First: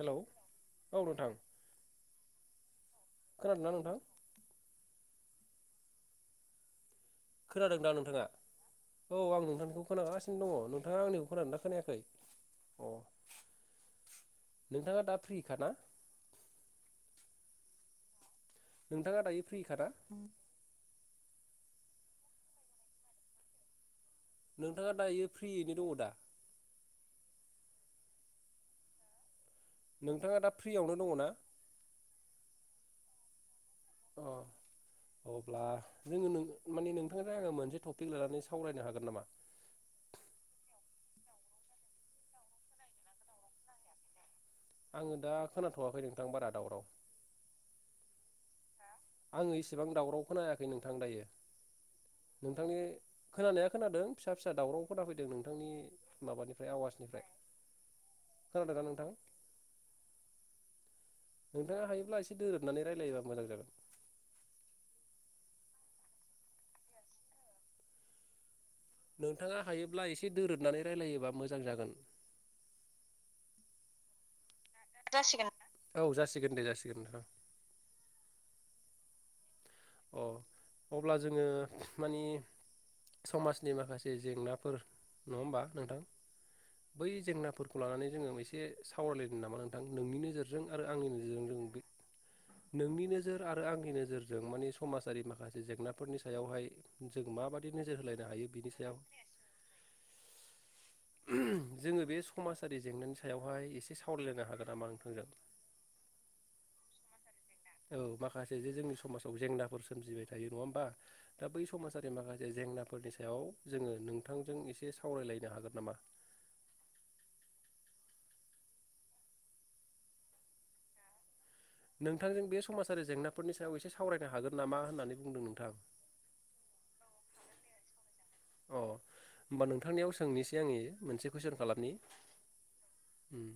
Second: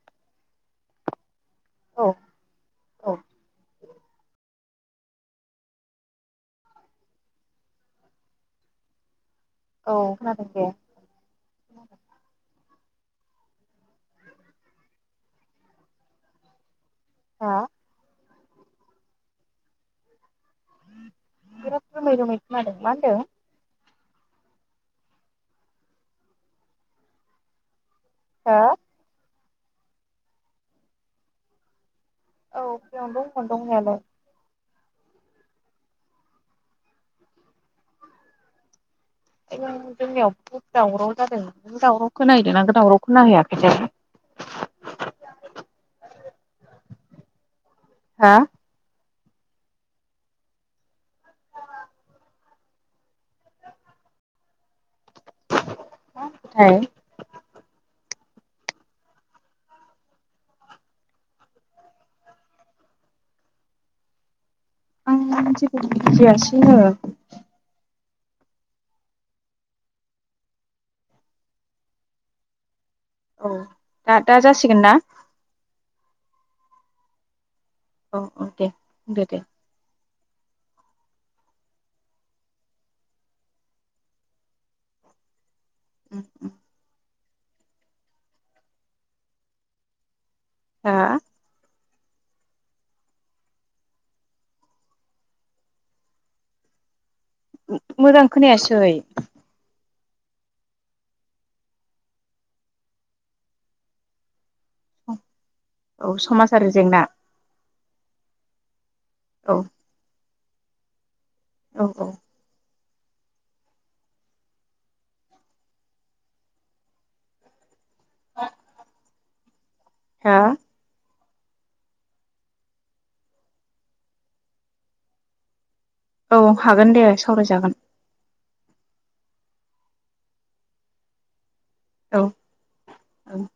Hello औ नोंथां औ औ खोनादों ना नोंथां खोनादोंदां नोंथाङा औ आं नोंथांनिखौ औ खोनादों खोनागासिनो दे दङ नोंथाङा आंनिखौ खोनादोंना खोनायाखै अ नोंथाङा दा फ्रिखाना हा नोंथाङा दायो फ्रिखा दा बिराद रोमै रोमै खोनादों मा होनदों नोंथाङा दायो फ्रियैनो दङ दा हा नोंथाङा दा फ्रियावनो दङ ना औ फ्रियावनो दंमोन दंनायालाय अ अब्ला जोङो नों माने नोंथांजों आङो मोनसे टपिक लानानै सावरायनो हागोन नामा जोंनियाव बहुद दावराव जादों नों दावराव खोनाहैदों ना दावराव खोनाहैयाखैथाय आङो दा खोनाथवाखै नोंथां बारा दावराव हा आङो इसिबां दावराव खोनायाखै नोंथां दायो नोंथांनि खोनानाया खोनादों फिसा फिसा दावराव खोना फैदों नोंथांनि माबानिफ्राय थाय आवाजनिफ्राय खोनादों ना नोंथां नोंथाङा हायोब्ला एसे दोरोदनानै रायलायोबा मोजां जागोन आं जेबो बमिथियासै नो नोंथाङा हायोब्ला एसे दोरोदनानै रायलायोबा मोजां जागोन औ दा दा जासि गोनना औ जासिगोन दे जासिगोन नोंथां औ औ दे दे दे अ अब्ला जोङो मानि समाजनि माखासे जेंनाफोर नङा होमबा? नोंथां बै जेंनाफोरखौ लानानै जोङो एसे सावरायलायदों नामा नोंथां नोंनि नोजोर जों आरो हा आंनि नोजोरजों जों बे नोंनि नोजोर आरो आंनि नोजोरजों मानि समाजारि माखासे जेंनाफोरनि सायावहाय जों माबाददि नोजोर मोजां होलायनो हायो बिनि खोनायासै सायाव जोङो बे समाजारि जेंनानि सायावहाय एसे सावरायलायनो हागोन नामा नोंथांजों? औ समाज आरो जेंना औ माखासे जे जोंनि समाजाव औ जेंनाफोर सोमजिबाय दायो नङा होम्बा? दा बै औ औ समाजारि माखासे जेंना फोरनि सायाव जोङो नोंथांजों एसे सावरायलायनो हागोन नामा? [unintelligible] हा नोंथांजों बे समाजारि जेंनाफोरनि सायाव एसे सावरायनो हागोन नामा होननानै बुंदों नोंथां औ हागोन दे सावरायजागोन अ होमबा नोंथांनियाव सोंनोसै आंङो मोनसे कुइसन खालाम नि औ औ उम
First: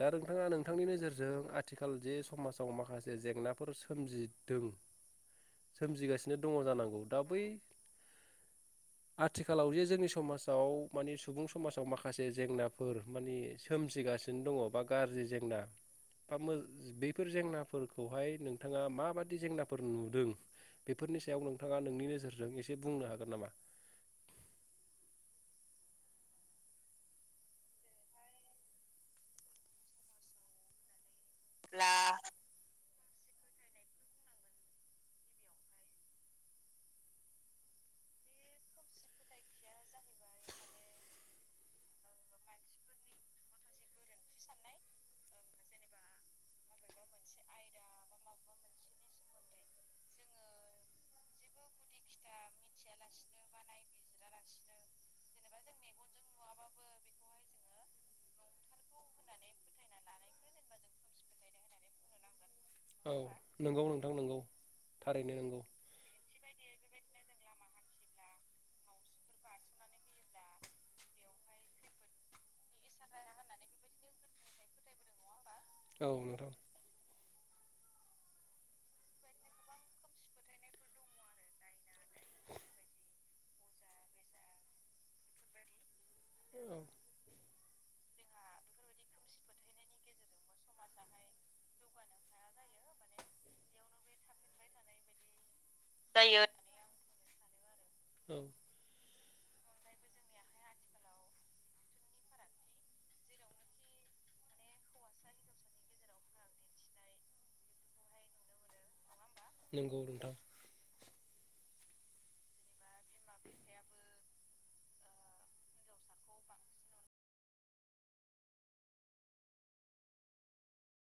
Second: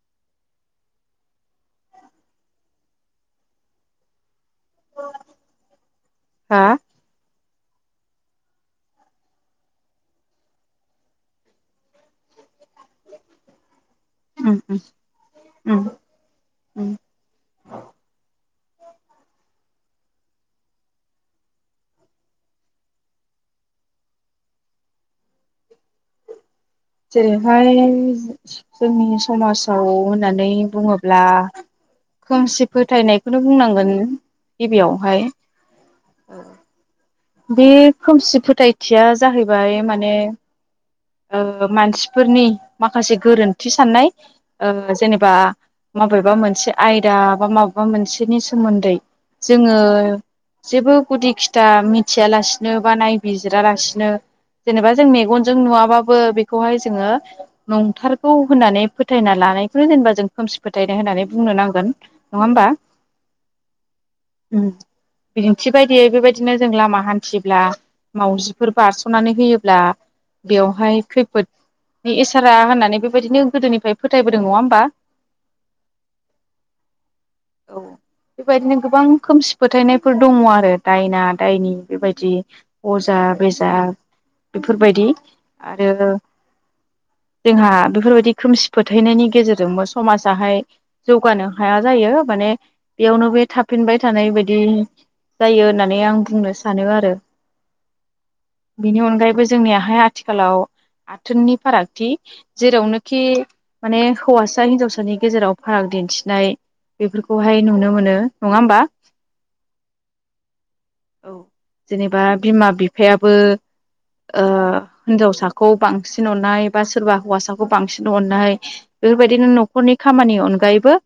दा नोंथाङा नोंथांनि नोजोरजों आथिखाल जे समाजाव माखासे जेंनाफोर सोमजिदों सोमजिगासिनो दङ हा जानांगौ दा बै आथिखालाव जे जोंनि समाजाव मानि सुबुं समाजाव माखासे जेंनाफोर माने सोमजिगा सिनो उम दङ उम बा गाज्रि जेंना उम फोर उम बेैफोर जेंनाफोरखौहाय नोंथाङा माबादि जेंनाफोर नुदों बेफोरनि सायाव नोंथाङा नोंनि नोजोरजों एसे बुंनो हागोन नामा? जेरैहाय जोंनि समाजाव होननानै बुङोब्ला खोमसि फोथायनायखौनो बुंनांगोन गिबियावहाय बे खोमसि फोथायथिया जाहैबाय माने ओ मानसिफोरनि माखासे गोरोन्थि साननाय ओ जेनेबा माबेबा मोनसे आयदा बा माबेबा मोनसेनि सोमोन्दै जोङो जेबो गुदि खिथा मि थियालासिनो बा नायबिजिरालासिनो जेनेबा जों मेगनजों नुवाबाबो बेखौहाय जोङो नंथारगौ होननानै फोथायना लानायखौनो जेनेबा जों खोमसि फोथायनाय होननानै बुंनो नांगोन नङा होमबा? औ नंगौ नोंथां नंगौ उम थारैनो नंगौ बिदिन्थि बायदियै बेबायदिनो जों लामा थिब्ला मावजिफोर बारस'नानै होयोब्ला बेवहाय खैफोद नि इसारा होननानै बेबायदिनो गोदोनिफ्राय फोथायबोदों नङा होमबा? औ नोंथां। औ बेबायदिनो गोबां खोमसि फोथायनायफोर दङ आरो दायना दायनि। बेबायदि अजा बेजा बेफोरबायदि आरो [unintelligible] जोंहा बेफोरबायदि खोमसि फोथायनायनि गेजेरजोंबो समाजाहाय जौगानो हाया जायो माने बेयावनो बे थाफिनबाय थानाय बायदि जायो होननानै आं बुंनो स आरो औ बेनि अनगायैबो जोंनियाहाय आथिखालाव आथोननि फारागथि जेरावनोखि माने हौवासा हिनजावसानि गेजेराव फाराग दिन्थिनाय बेफोरखौहाय नुनो मोनो नङा होमबा? नोंगौ नोंथां। औ जेनेबा बिमा बि फायाबो ओ हिनजावसाखौ बांसिन अननाय बा सोरबा हौवासाखौ बांसिन अननाय बेफोरबायदिनो न'खरनि खामानि अनगायैबो